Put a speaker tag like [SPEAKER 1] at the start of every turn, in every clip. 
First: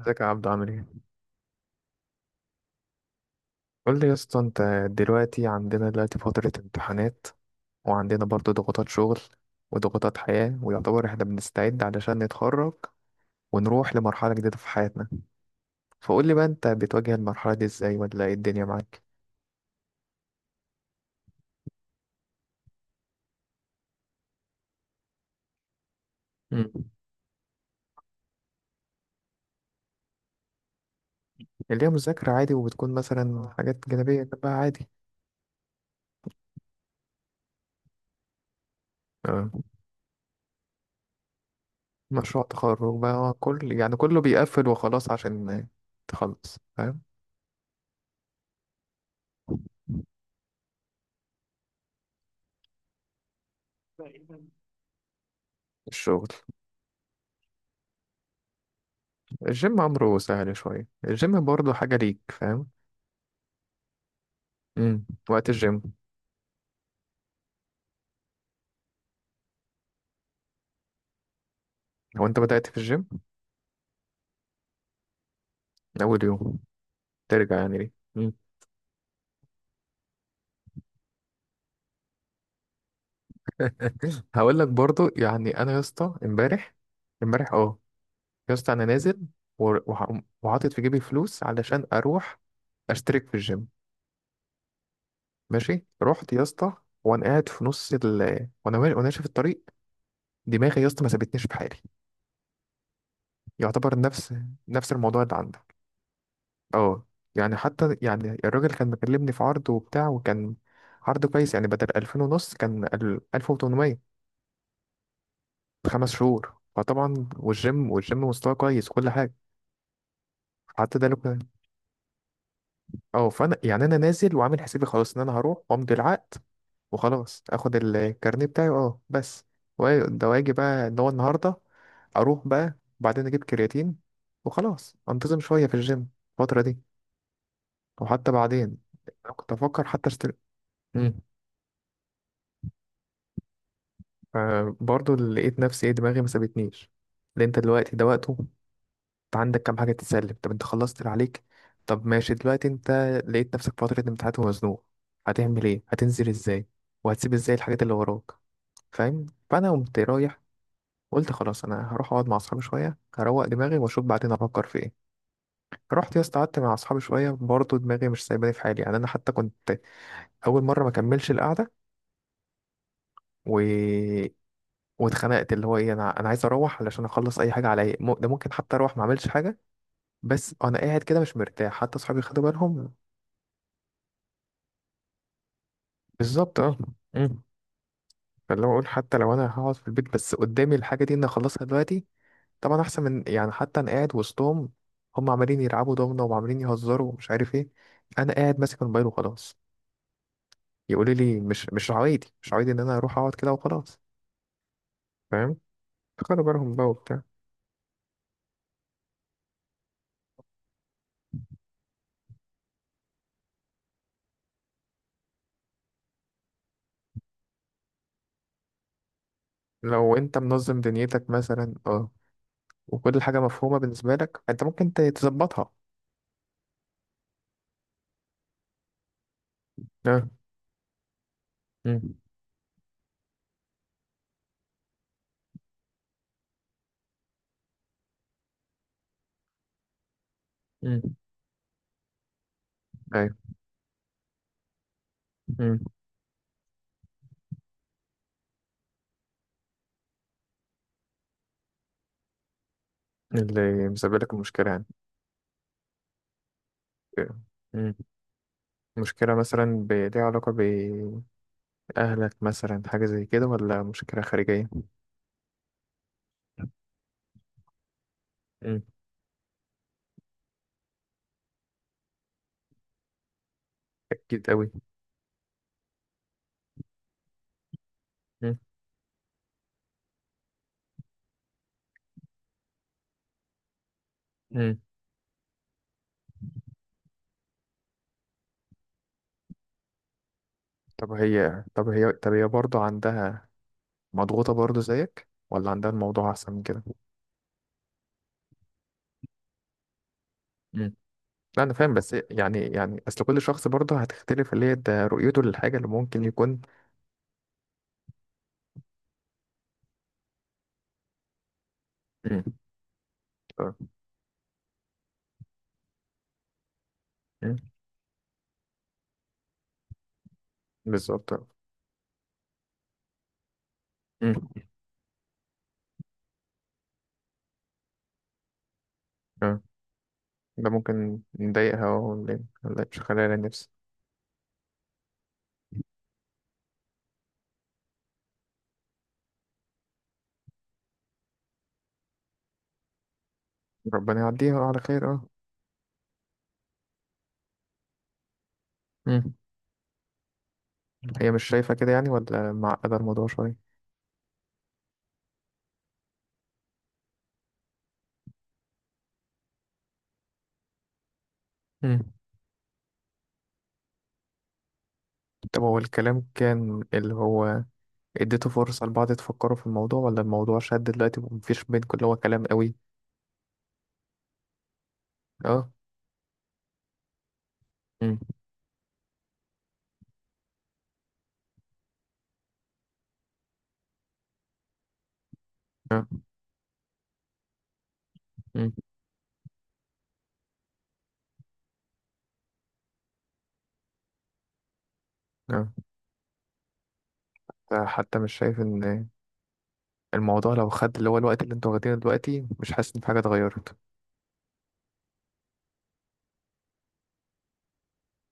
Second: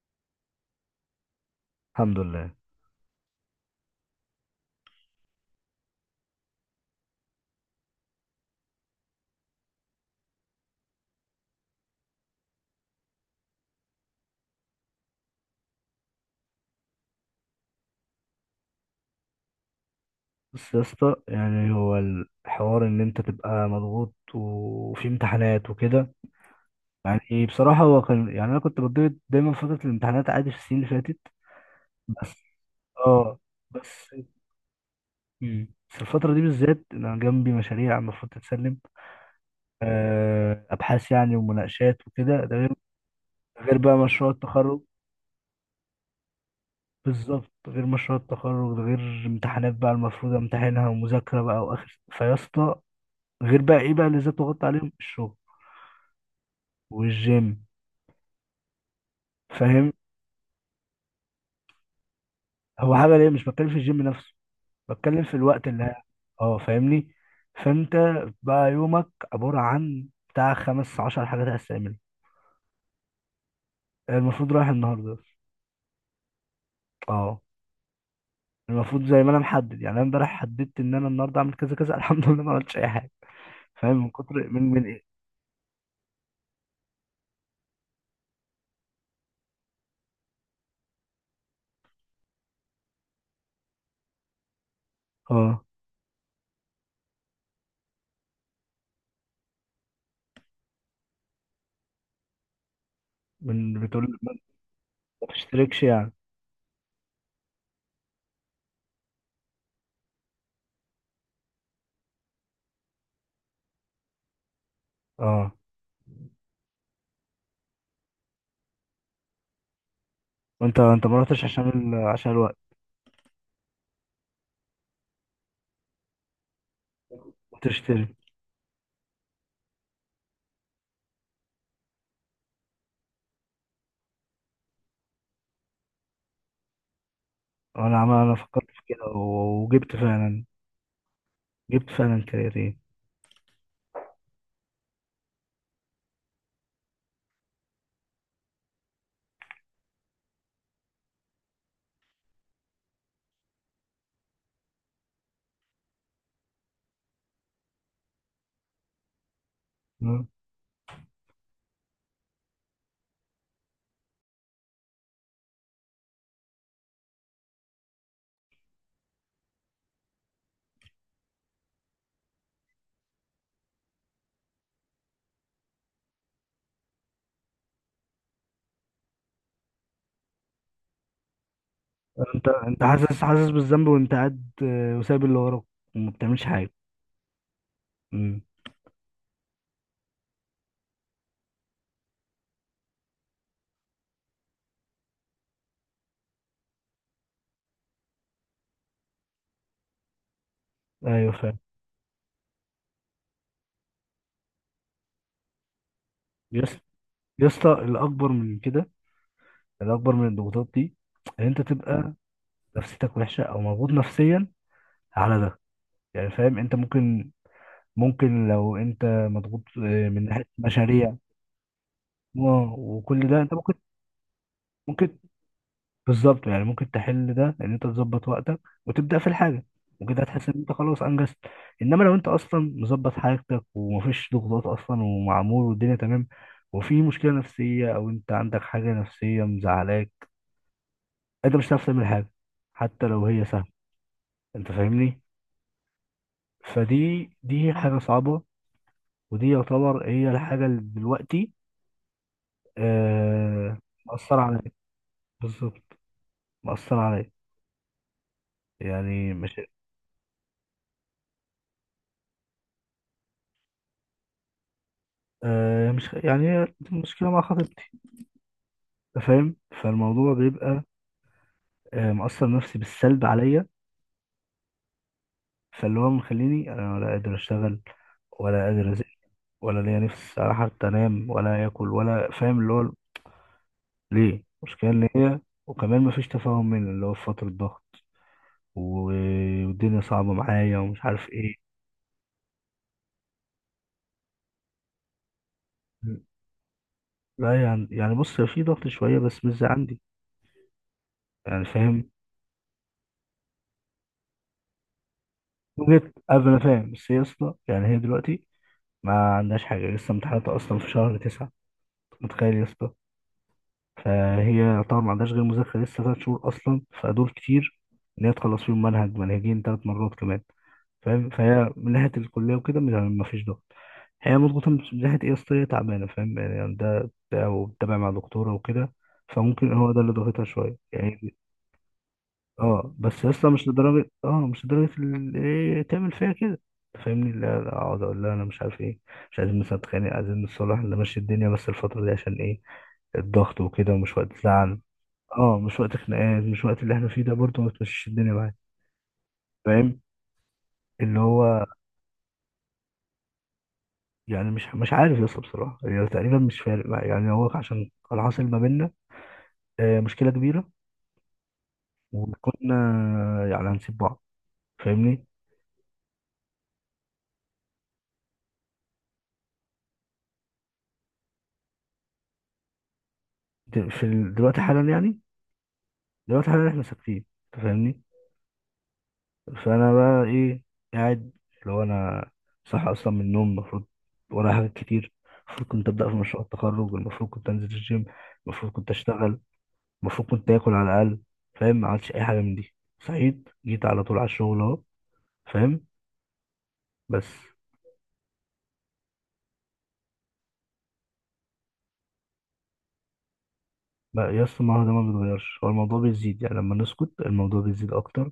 [SPEAKER 1] ازيك يا عبدو، عامل ايه؟
[SPEAKER 2] الحمد لله.
[SPEAKER 1] قول لي يا اسطى، انت دلوقتي عندنا دلوقتي فترة امتحانات، وعندنا برضو ضغوطات شغل وضغوطات حياة، ويعتبر احنا بنستعد علشان نتخرج ونروح لمرحلة جديدة في حياتنا. فقول لي بقى، انت بتواجه المرحلة دي ازاي، ولا ايه الدنيا معاك؟
[SPEAKER 2] بس يا اسطى، يعني هو الحوار ان انت تبقى مضغوط وفي امتحانات وكده.
[SPEAKER 1] مم.
[SPEAKER 2] يعني ايه بصراحة، هو كان يعني انا كنت بتضغط دايما في فترة الامتحانات عادي في السنين اللي فاتت.
[SPEAKER 1] اللي هي
[SPEAKER 2] بس
[SPEAKER 1] مذاكرة عادي، وبتكون
[SPEAKER 2] اه
[SPEAKER 1] مثلا حاجات
[SPEAKER 2] بس
[SPEAKER 1] جانبية بقى عادي.
[SPEAKER 2] بس الفترة دي بالذات انا جنبي مشاريع المفروض تتسلم،
[SPEAKER 1] اه.
[SPEAKER 2] ابحاث يعني ومناقشات
[SPEAKER 1] مشروع
[SPEAKER 2] وكده. ده غير
[SPEAKER 1] تخرج بقى، اه، كل يعني
[SPEAKER 2] بقى
[SPEAKER 1] كله
[SPEAKER 2] مشروع
[SPEAKER 1] بيقفل
[SPEAKER 2] التخرج.
[SPEAKER 1] وخلاص عشان تخلص، فاهم؟
[SPEAKER 2] بالظبط، غير مشروع التخرج، ده غير امتحانات بقى المفروض امتحنها، ومذاكرة بقى، واخر فيا اسطى. غير بقى ايه بقى اللي زاد ضغط عليهم، الشغل
[SPEAKER 1] الشغل.
[SPEAKER 2] والجيم.
[SPEAKER 1] الجيم
[SPEAKER 2] فاهم؟
[SPEAKER 1] أمره سهل شوية، الجيم برضه حاجة ليك، فاهم؟
[SPEAKER 2] هو عمل ايه، مش بتكلم في الجيم نفسه، بتكلم في
[SPEAKER 1] وقت
[SPEAKER 2] الوقت
[SPEAKER 1] الجيم.
[SPEAKER 2] اه، فاهمني؟ فانت بقى يومك عبارة عن بتاع 15 حاجات هستعملها.
[SPEAKER 1] هو انت بدأت في الجيم
[SPEAKER 2] المفروض رايح النهارده.
[SPEAKER 1] من اول يوم
[SPEAKER 2] اه،
[SPEAKER 1] ترجع يعني ليه؟ مم.
[SPEAKER 2] المفروض زي ما انا محدد، يعني انا امبارح حددت ان انا النهارده اعمل كذا كذا. الحمد لله ما عملتش اي حاجه. فاهم من كتر
[SPEAKER 1] هقول لك
[SPEAKER 2] من ايه
[SPEAKER 1] برضو، يعني انا يا اسطى امبارح اه، يا اسطى انا نازل، وحاطط في جيبي فلوس علشان اروح اشترك في الجيم.
[SPEAKER 2] اه
[SPEAKER 1] ماشي، رحت يا اسطى، وانا قاعد في نص ال وانا ماشي في الطريق، دماغي يا اسطى ما سابتنيش في حالي.
[SPEAKER 2] من
[SPEAKER 1] يعتبر
[SPEAKER 2] بتقول ما،
[SPEAKER 1] نفس الموضوع
[SPEAKER 2] ما
[SPEAKER 1] اللي عندك.
[SPEAKER 2] تشتركش يعني.
[SPEAKER 1] اه، يعني حتى يعني الراجل كان مكلمني في عرض وبتاع، وكان عرض كويس. يعني بدل 2500 كان 1800،
[SPEAKER 2] اه.
[SPEAKER 1] 5 شهور. فطبعا، والجيم مستواه كويس وكل حاجة.
[SPEAKER 2] وانت
[SPEAKER 1] حتى ده لو
[SPEAKER 2] ما
[SPEAKER 1] كان،
[SPEAKER 2] رحتش عشان عشان الوقت
[SPEAKER 1] اه. فأنا يعني أنا نازل وعامل حسابي خلاص إن أنا هروح وأمضي العقد وخلاص، اخد
[SPEAKER 2] وتشتري.
[SPEAKER 1] الكارنيه بتاعي. اه، بس، ده واجي بقى ان هو النهارده اروح بقى، وبعدين اجيب كرياتين وخلاص، انتظم شويه في الجيم الفتره دي.
[SPEAKER 2] انا عمال،
[SPEAKER 1] وحتى
[SPEAKER 2] انا فكرت
[SPEAKER 1] بعدين
[SPEAKER 2] في كده
[SPEAKER 1] أنا كنت افكر
[SPEAKER 2] وجبت
[SPEAKER 1] حتى اشتري.
[SPEAKER 2] فعلا، جبت فعلا كرياتين.
[SPEAKER 1] فبرضه اللي لقيت نفسي، ايه، دماغي ما سابتنيش. لأن انت دلوقتي ده وقته، انت عندك كام حاجة تتسلم. طب انت خلصت اللي عليك؟ طب ماشي، دلوقتي انت لقيت نفسك فترة امتحانات ومزنوق، هتعمل ايه، هتنزل ازاي، وهتسيب ازاي الحاجات اللي وراك؟ فاهم؟ فانا قمت
[SPEAKER 2] مم.
[SPEAKER 1] رايح، قلت خلاص انا هروح اقعد مع اصحابي شوية، هروق دماغي، واشوف بعدين افكر في ايه. رحت يا اسطى، قعدت مع اصحابي شوية، برضه دماغي مش سايباني في حالي. يعني انا حتى كنت اول مره ما كملش القعده. و واتخنقت اللي هو ايه، انا عايز اروح علشان اخلص اي حاجه عليا. ده ممكن حتى اروح ما اعملش حاجه، بس انا قاعد كده مش مرتاح. حتى اصحابي خدوا
[SPEAKER 2] انت
[SPEAKER 1] بالهم.
[SPEAKER 2] حاسس، بالذنب وانت قاعد، آه، وسايب اللي وراك وما بتعملش
[SPEAKER 1] بالظبط،
[SPEAKER 2] حاجه.
[SPEAKER 1] اه. مم.
[SPEAKER 2] مم.
[SPEAKER 1] فاللي هو اقول، حتى لو انا هقعد في البيت، بس قدامي الحاجه دي ان اخلصها دلوقتي، طبعا احسن من، يعني، حتى انا قاعد وسطهم، هم عمالين يلعبوا دومنه وعمالين يهزروا ومش عارف ايه، انا قاعد ماسك الموبايل وخلاص، يقولوا
[SPEAKER 2] ايوه
[SPEAKER 1] لي
[SPEAKER 2] فاهم.
[SPEAKER 1] مش عوايدي، مش عوايدي ان انا اروح اقعد كده وخلاص. فاهم؟ خدوا بالهم
[SPEAKER 2] يس
[SPEAKER 1] بقى وبتاع.
[SPEAKER 2] يا اسطى، الاكبر من كده، الاكبر من الضغوطات دي، ان انت تبقى نفسيتك وحشه او مضغوط نفسيا على ده. يعني فاهم، انت ممكن، لو انت مضغوط، آه،
[SPEAKER 1] لو
[SPEAKER 2] من
[SPEAKER 1] انت
[SPEAKER 2] ناحيه
[SPEAKER 1] منظم
[SPEAKER 2] مشاريع
[SPEAKER 1] دنيتك مثلا، اه، وكل
[SPEAKER 2] وكل
[SPEAKER 1] حاجة
[SPEAKER 2] ده، انت ممكن،
[SPEAKER 1] مفهومة بالنسبة لك، انت ممكن
[SPEAKER 2] ممكن
[SPEAKER 1] تظبطها.
[SPEAKER 2] بالظبط، يعني ممكن تحل ده ان انت تظبط وقتك وتبدا في الحاجه، وكده
[SPEAKER 1] اه.
[SPEAKER 2] هتحس ان انت خلاص انجزت. انما
[SPEAKER 1] مم.
[SPEAKER 2] لو انت اصلا مظبط حاجتك، ومفيش ضغوطات اصلا، ومعمول والدنيا تمام، وفي مشكله نفسيه، او انت عندك حاجه نفسيه مزعلاك،
[SPEAKER 1] مم.
[SPEAKER 2] انت مش هتعرف تعمل حاجه حتى لو
[SPEAKER 1] ايوه.
[SPEAKER 2] هي سهله. انت فاهمني؟
[SPEAKER 1] مم.
[SPEAKER 2] فدي، دي حاجه صعبه، ودي يعتبر هي الحاجه اللي دلوقتي آه
[SPEAKER 1] اللي مسبب لك
[SPEAKER 2] مأثرة
[SPEAKER 1] المشكلة
[SPEAKER 2] عليك.
[SPEAKER 1] يعني.
[SPEAKER 2] بالظبط، مأثرة عليك.
[SPEAKER 1] آه. مم. مشكلة
[SPEAKER 2] يعني مش،
[SPEAKER 1] مثلا ليها علاقة بأهلك مثلا، حاجة زي كده، ولا مشكلة خارجية؟
[SPEAKER 2] آه مش يعني، هي مشكله مع خطيبتي.
[SPEAKER 1] مم.
[SPEAKER 2] أنت فاهم؟ فالموضوع بيبقى، آه، مأثر نفسي بالسلب عليا.
[SPEAKER 1] أكيد أوي.
[SPEAKER 2] فاللي هو مخليني، انا ولا قادر اشتغل،
[SPEAKER 1] مم.
[SPEAKER 2] ولا قادر ازق، ولا ليا نفس على حتى انام ولا اكل، ولا فاهم اللي هو ليه
[SPEAKER 1] مم.
[SPEAKER 2] المشكله ان هي، وكمان مفيش تفاهم مني، اللي هو في فتره ضغط و- والدنيا صعبه معايا ومش
[SPEAKER 1] طب
[SPEAKER 2] عارف ايه.
[SPEAKER 1] هي برضه عندها، مضغوطة برضه زيك، ولا عندها الموضوع أحسن من كده؟
[SPEAKER 2] لا يعني، يعني بص، هي في ضغط شويه بس مش زي عندي،
[SPEAKER 1] مم. لا،
[SPEAKER 2] يعني
[SPEAKER 1] أنا فاهم،
[SPEAKER 2] فاهم.
[SPEAKER 1] بس يعني أصل كل شخص برضه هتختلف اللي هي ده رؤيته للحاجة اللي
[SPEAKER 2] وجيت
[SPEAKER 1] ممكن
[SPEAKER 2] قبل، انا
[SPEAKER 1] يكون.
[SPEAKER 2] فاهم، بس هي يا اسطى يعني، هي دلوقتي ما عندهاش حاجه، لسه امتحاناتها اصلا في شهر 9،
[SPEAKER 1] مم.
[SPEAKER 2] متخيل يا اسطى؟
[SPEAKER 1] آه.
[SPEAKER 2] فهي طبعا ما عندهاش غير مذاكرة لسه 3 شهور أصلا، فدول
[SPEAKER 1] مم.
[SPEAKER 2] كتير إن هي تخلص فيهم منهج منهجين 3 مرات كمان. فاهم؟
[SPEAKER 1] بالظبط.
[SPEAKER 2] فهي من ناحية الكلية وكده ما فيش ضغط.
[SPEAKER 1] مم.
[SPEAKER 2] هي مضغوطة من ناحية إيه، أصل هي تعبانة، فاهم يعني؟ ده وبتتابع مع دكتورة وكده.
[SPEAKER 1] اه،
[SPEAKER 2] فممكن هو ده اللي ضغطها
[SPEAKER 1] ده
[SPEAKER 2] شوية،
[SPEAKER 1] ممكن
[SPEAKER 2] يعني.
[SPEAKER 1] نضايقها؟ ولا
[SPEAKER 2] اه
[SPEAKER 1] مش
[SPEAKER 2] بس
[SPEAKER 1] خلالها
[SPEAKER 2] لسه مش
[SPEAKER 1] نفسي؟
[SPEAKER 2] لدرجة، اه مش لدرجة إيه تعمل فيها كده. فاهمني؟ لا لا، اقعد اقول لها انا مش عارف ايه، مش عايزين مثلا نتخانق، عايزين نتصالح نمشي الدنيا، بس الفترة دي عشان ايه، الضغط وكده، ومش
[SPEAKER 1] ربنا
[SPEAKER 2] وقت،
[SPEAKER 1] يعديها على
[SPEAKER 2] لا.
[SPEAKER 1] خير. اه.
[SPEAKER 2] اه، مش وقت خناقات، مش وقت اللي احنا فيه ده. برضه ما تمشيش الدنيا معايا.
[SPEAKER 1] مم.
[SPEAKER 2] فاهم؟ اللي
[SPEAKER 1] هي مش
[SPEAKER 2] هو
[SPEAKER 1] شايفة كده، يعني ولا معقدة الموضوع شوية؟
[SPEAKER 2] يعني، مش عارف يا اسطى بصراحه، يعني تقريبا مش فارق معايا، يعني هو عشان كان حاصل ما بيننا، آه، مشكله كبيره،
[SPEAKER 1] مم.
[SPEAKER 2] وكنا يعني هنسيب بعض، فاهمني؟
[SPEAKER 1] طب هو الكلام كان، اللي هو، اديته فرصة لبعض تفكروا في الموضوع، ولا الموضوع شد دلوقتي ومفيش بينكم اللي هو كلام قوي؟
[SPEAKER 2] دلوقتي حالا يعني،
[SPEAKER 1] اه.
[SPEAKER 2] دلوقتي حالا احنا ساكتين. أنت فاهمني؟
[SPEAKER 1] مم.
[SPEAKER 2] فانا بقى ايه، قاعد، اللي هو انا صح اصلا من النوم. المفروض ورايا حاجات كتير، المفروض كنت
[SPEAKER 1] اه.
[SPEAKER 2] ابدا في مشروع التخرج، المفروض كنت انزل الجيم،
[SPEAKER 1] مم.
[SPEAKER 2] المفروض كنت اشتغل، المفروض كنت اكل على الاقل. فاهم؟ ما عملتش اي حاجه من دي، صحيت جيت على طول على الشغل اهو.
[SPEAKER 1] اه.
[SPEAKER 2] فاهم؟ بس
[SPEAKER 1] حتى مش شايف ان الموضوع لو خد، اللي هو، الوقت اللي انتوا واخدينه دلوقتي، مش حاسس ان في حاجة اتغيرت؟
[SPEAKER 2] بقى يا اسطى، ما هو ده ما بيتغيرش، هو الموضوع بيزيد، يعني لما نسكت الموضوع بيزيد اكتر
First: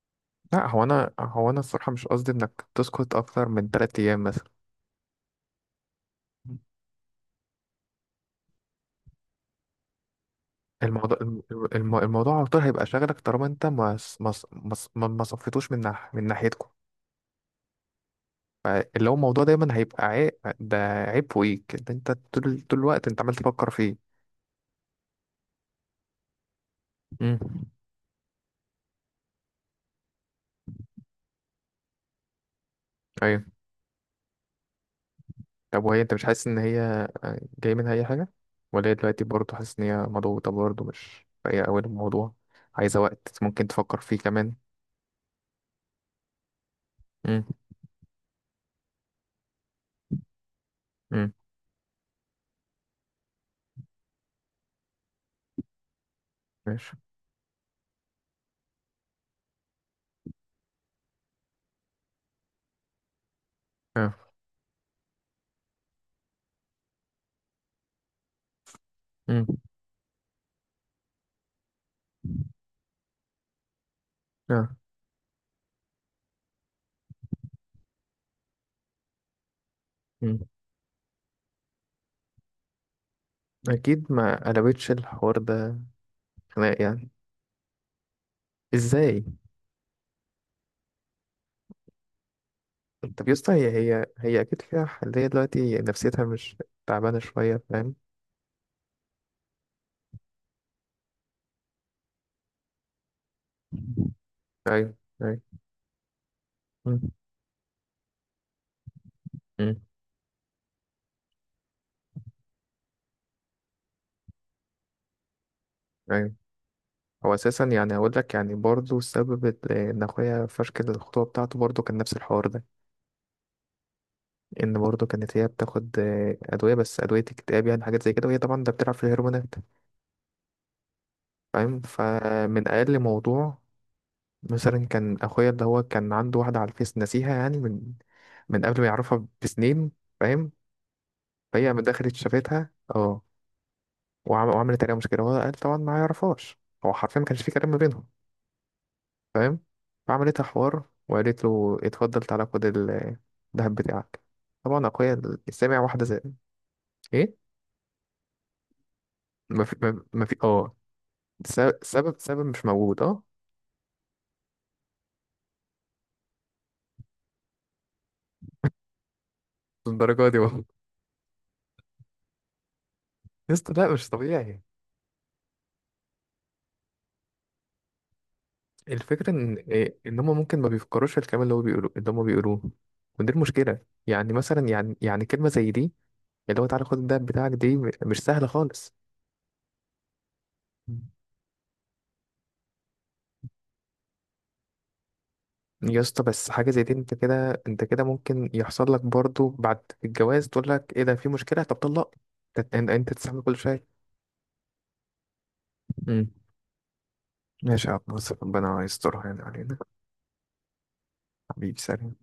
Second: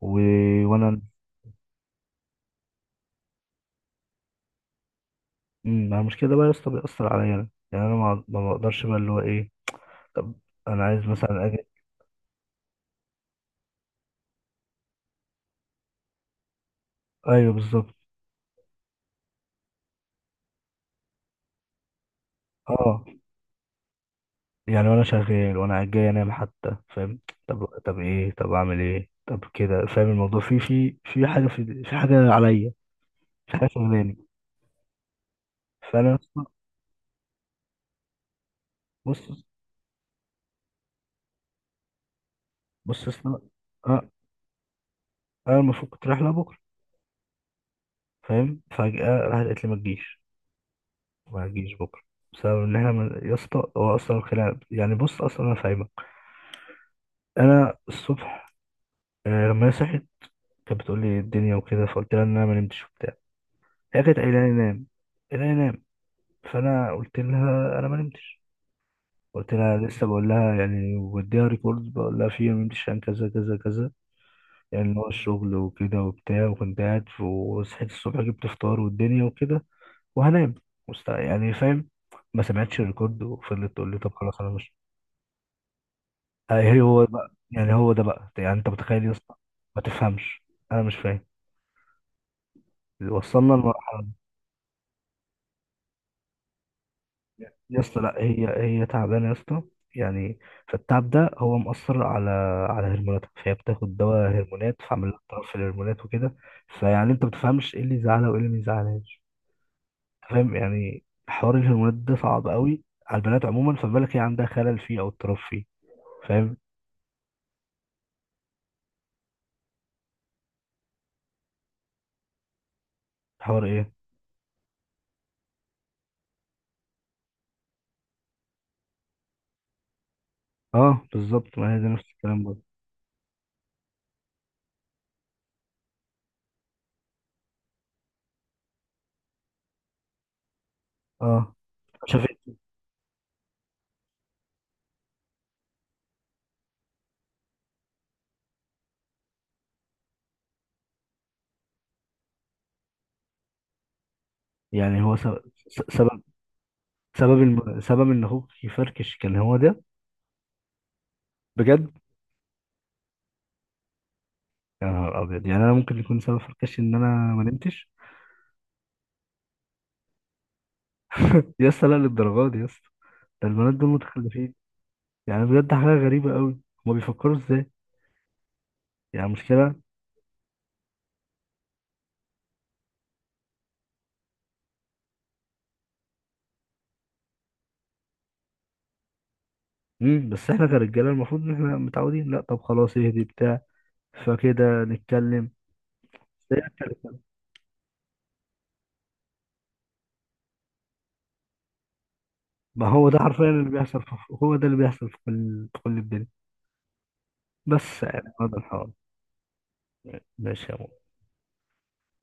[SPEAKER 2] و...
[SPEAKER 1] لا، هو
[SPEAKER 2] وانا،
[SPEAKER 1] انا هو انا الصراحة مش قصدي انك تسكت اكتر من 3 ايام مثلا.
[SPEAKER 2] مع المشكله ده بقى يا اسطى بيأثر عليا انا، يعني انا ما بقدرش بقى اللي هو ايه. طب انا عايز
[SPEAKER 1] الموضوع الم-
[SPEAKER 2] مثلا اجي.
[SPEAKER 1] الموضوع على طول هيبقى شاغلك طالما انت ما صفيتوش من ناحيتكم.
[SPEAKER 2] ايوه بالظبط.
[SPEAKER 1] فاللي هو الموضوع دايما هيبقى عيب، ده عيب فوقيك. ده انت طول
[SPEAKER 2] اه
[SPEAKER 1] الوقت انت عمال تفكر فيه.
[SPEAKER 2] يعني وانا شغال، وانا جاي انام حتى، فاهم؟
[SPEAKER 1] امم
[SPEAKER 2] طب، ايه، طب اعمل ايه، طب كده فاهم، الموضوع في في حاجه، في حاجه عليا،
[SPEAKER 1] ايوه.
[SPEAKER 2] في حاجه شغلاني.
[SPEAKER 1] طب وهي، انت
[SPEAKER 2] فانا
[SPEAKER 1] مش حاسس ان هي جاي منها اي حاجه، ولا هي
[SPEAKER 2] بص
[SPEAKER 1] دلوقتي برضه، حاسس ان هي مضغوطه برضه، مش هي اول الموضوع، عايزه
[SPEAKER 2] بص
[SPEAKER 1] وقت
[SPEAKER 2] اصل،
[SPEAKER 1] ممكن تفكر
[SPEAKER 2] اه،
[SPEAKER 1] فيه كمان؟
[SPEAKER 2] انا المفروض كنت رايح لها بكره،
[SPEAKER 1] امم.
[SPEAKER 2] فاهم؟ فجأة راحت قالت لي ما تجيش،
[SPEAKER 1] امم.
[SPEAKER 2] ما تجيش بكره، بسبب ان احنا يا اسطى هو اصلا الخناقه يعني، بص اصلا انا فاهمك.
[SPEAKER 1] ماشي.
[SPEAKER 2] انا الصبح، آه لما هي صحت، كانت بتقول لي الدنيا وكده، فقلت لها ان انا ما نمتش وبتاع. هي كانت
[SPEAKER 1] اه.
[SPEAKER 2] قايله لي نام، فانا قلت لها انا ما نمتش، قلت
[SPEAKER 1] امم.
[SPEAKER 2] لها لسه، بقول لها يعني، وديها ريكورد بقول لها فيه ما نمتش عشان كذا كذا كذا،
[SPEAKER 1] اه.
[SPEAKER 2] يعني اللي هو الشغل وكده وبتاع، وكنت قاعد وصحيت الصبح جبت فطار والدنيا وكده،
[SPEAKER 1] امم.
[SPEAKER 2] وهنام، يعني فاهم؟ ما سمعتش الريكورد، وفضلت تقول لي
[SPEAKER 1] اكيد.
[SPEAKER 2] طب خلاص
[SPEAKER 1] ما
[SPEAKER 2] انا مش
[SPEAKER 1] قلبتش الحوار ده خناق
[SPEAKER 2] ايه. هو
[SPEAKER 1] يعني؟
[SPEAKER 2] بقى يعني، هو ده بقى يعني، انت متخيل يا
[SPEAKER 1] ازاي؟
[SPEAKER 2] اسطى؟ ما تفهمش! انا مش فاهم،
[SPEAKER 1] طب يا اسطى،
[SPEAKER 2] وصلنا
[SPEAKER 1] هي
[SPEAKER 2] لمرحله
[SPEAKER 1] هي
[SPEAKER 2] دي.
[SPEAKER 1] هي اكيد فيها حل. هي دلوقتي نفسيتها مش تعبانه شويه،
[SPEAKER 2] يا
[SPEAKER 1] فاهم؟
[SPEAKER 2] اسطى، لا هي، هي تعبانه يا اسطى، يعني. فالتعب ده هو مأثر على، على هرموناتها، فهي بتاخد دواء هرمونات،
[SPEAKER 1] ايوه.
[SPEAKER 2] فعمل لها
[SPEAKER 1] ايوه.
[SPEAKER 2] اضطراب في الهرمونات وكده.
[SPEAKER 1] مم.
[SPEAKER 2] فيعني انت ما بتفهمش ايه اللي يزعلها وايه اللي ما يزعلهاش.
[SPEAKER 1] مم.
[SPEAKER 2] فاهم؟ يعني حوار الهرمونات ده صعب قوي على البنات عموما، فما بالك هي عندها خلل فيه او اضطراب فيه.
[SPEAKER 1] ايوه.
[SPEAKER 2] فاهم؟
[SPEAKER 1] هو اساسا، يعني اقول لك يعني، برضه السبب ان اخويا فشكل الخطوبه بتاعته، برضه كان نفس الحوار ده،
[SPEAKER 2] حوار ايه؟
[SPEAKER 1] ان برضه كانت هي بتاخد، ادويه، بس ادويه اكتئاب، يعني حاجات زي كده، وهي طبعا ده بتلعب في الهرمونات.
[SPEAKER 2] اه بالظبط، ما هي
[SPEAKER 1] فاهم؟
[SPEAKER 2] ده نفس الكلام برضه.
[SPEAKER 1] فمن اقل موضوع، مثلا كان اخويا، اللي هو كان عنده واحده على الفيس، نسيها يعني، من قبل ما يعرفها بسنين. فاهم؟
[SPEAKER 2] اه
[SPEAKER 1] فهي من دخلت
[SPEAKER 2] شافت.
[SPEAKER 1] شافتها، اه، وعملت عليها مشكلة. وهو قال طبعا ما يعرفهاش، هو حرفيا ما كانش في كلام ما بينهم. فاهم؟ فعملتها حوار وقالت له اتفضل تعالى خد الذهب بتاعك. طبعا
[SPEAKER 2] يعني
[SPEAKER 1] أخويا
[SPEAKER 2] هو سبب،
[SPEAKER 1] السامع واحدة زي،
[SPEAKER 2] سبب
[SPEAKER 1] إيه،
[SPEAKER 2] سبب سبب ان اخوك يفركش كان هو
[SPEAKER 1] ما في
[SPEAKER 2] ده؟
[SPEAKER 1] ما ما في
[SPEAKER 2] بجد؟
[SPEAKER 1] سبب مش موجود، آه.
[SPEAKER 2] يا نهار ابيض! يعني انا ممكن يكون سبب فركشي ان انا ما نمتش؟
[SPEAKER 1] الدرجة دي والله!
[SPEAKER 2] يا اسطى لا، للدرجه دي يا اسطى؟ ده
[SPEAKER 1] يا اسطى
[SPEAKER 2] البنات دول
[SPEAKER 1] لا، مش
[SPEAKER 2] متخلفين،
[SPEAKER 1] طبيعي.
[SPEAKER 2] يعني بجد حاجه غريبه قوي. هما بيفكروا ازاي؟ يعني
[SPEAKER 1] الفكرة إن،
[SPEAKER 2] مشكله.
[SPEAKER 1] إيه، إن هما ممكن ما بيفكروش في الكلام اللي هو بيقولوه، اللي هما بيقولوه. ودي المشكلة. يعني مثلا، يعني كلمة زي دي، اللي هو تعالى خد الذهب بتاعك، دي مش سهلة خالص.
[SPEAKER 2] بس احنا كرجاله المفروض ان احنا متعودين، لا طب خلاص اهدي بتاع، فكده نتكلم.
[SPEAKER 1] يا اسطى بس حاجة زي دي، انت كده ممكن يحصل لك برضو بعد الجواز، تقول لك ايه ده، في مشكلة، طب طلق!
[SPEAKER 2] ما
[SPEAKER 1] انت
[SPEAKER 2] هو
[SPEAKER 1] انت
[SPEAKER 2] ده
[SPEAKER 1] تستحمل
[SPEAKER 2] حرفيا
[SPEAKER 1] كل
[SPEAKER 2] اللي
[SPEAKER 1] شيء.
[SPEAKER 2] هو ده اللي بيحصل في كل، في كل الدنيا.
[SPEAKER 1] امم ماشي يا عبد
[SPEAKER 2] بس يعني
[SPEAKER 1] الناصر،
[SPEAKER 2] هذا
[SPEAKER 1] ربنا
[SPEAKER 2] الحوار.
[SPEAKER 1] يسترها يعني علينا.
[SPEAKER 2] ماشي يا مو.
[SPEAKER 1] حبيبي، سلام.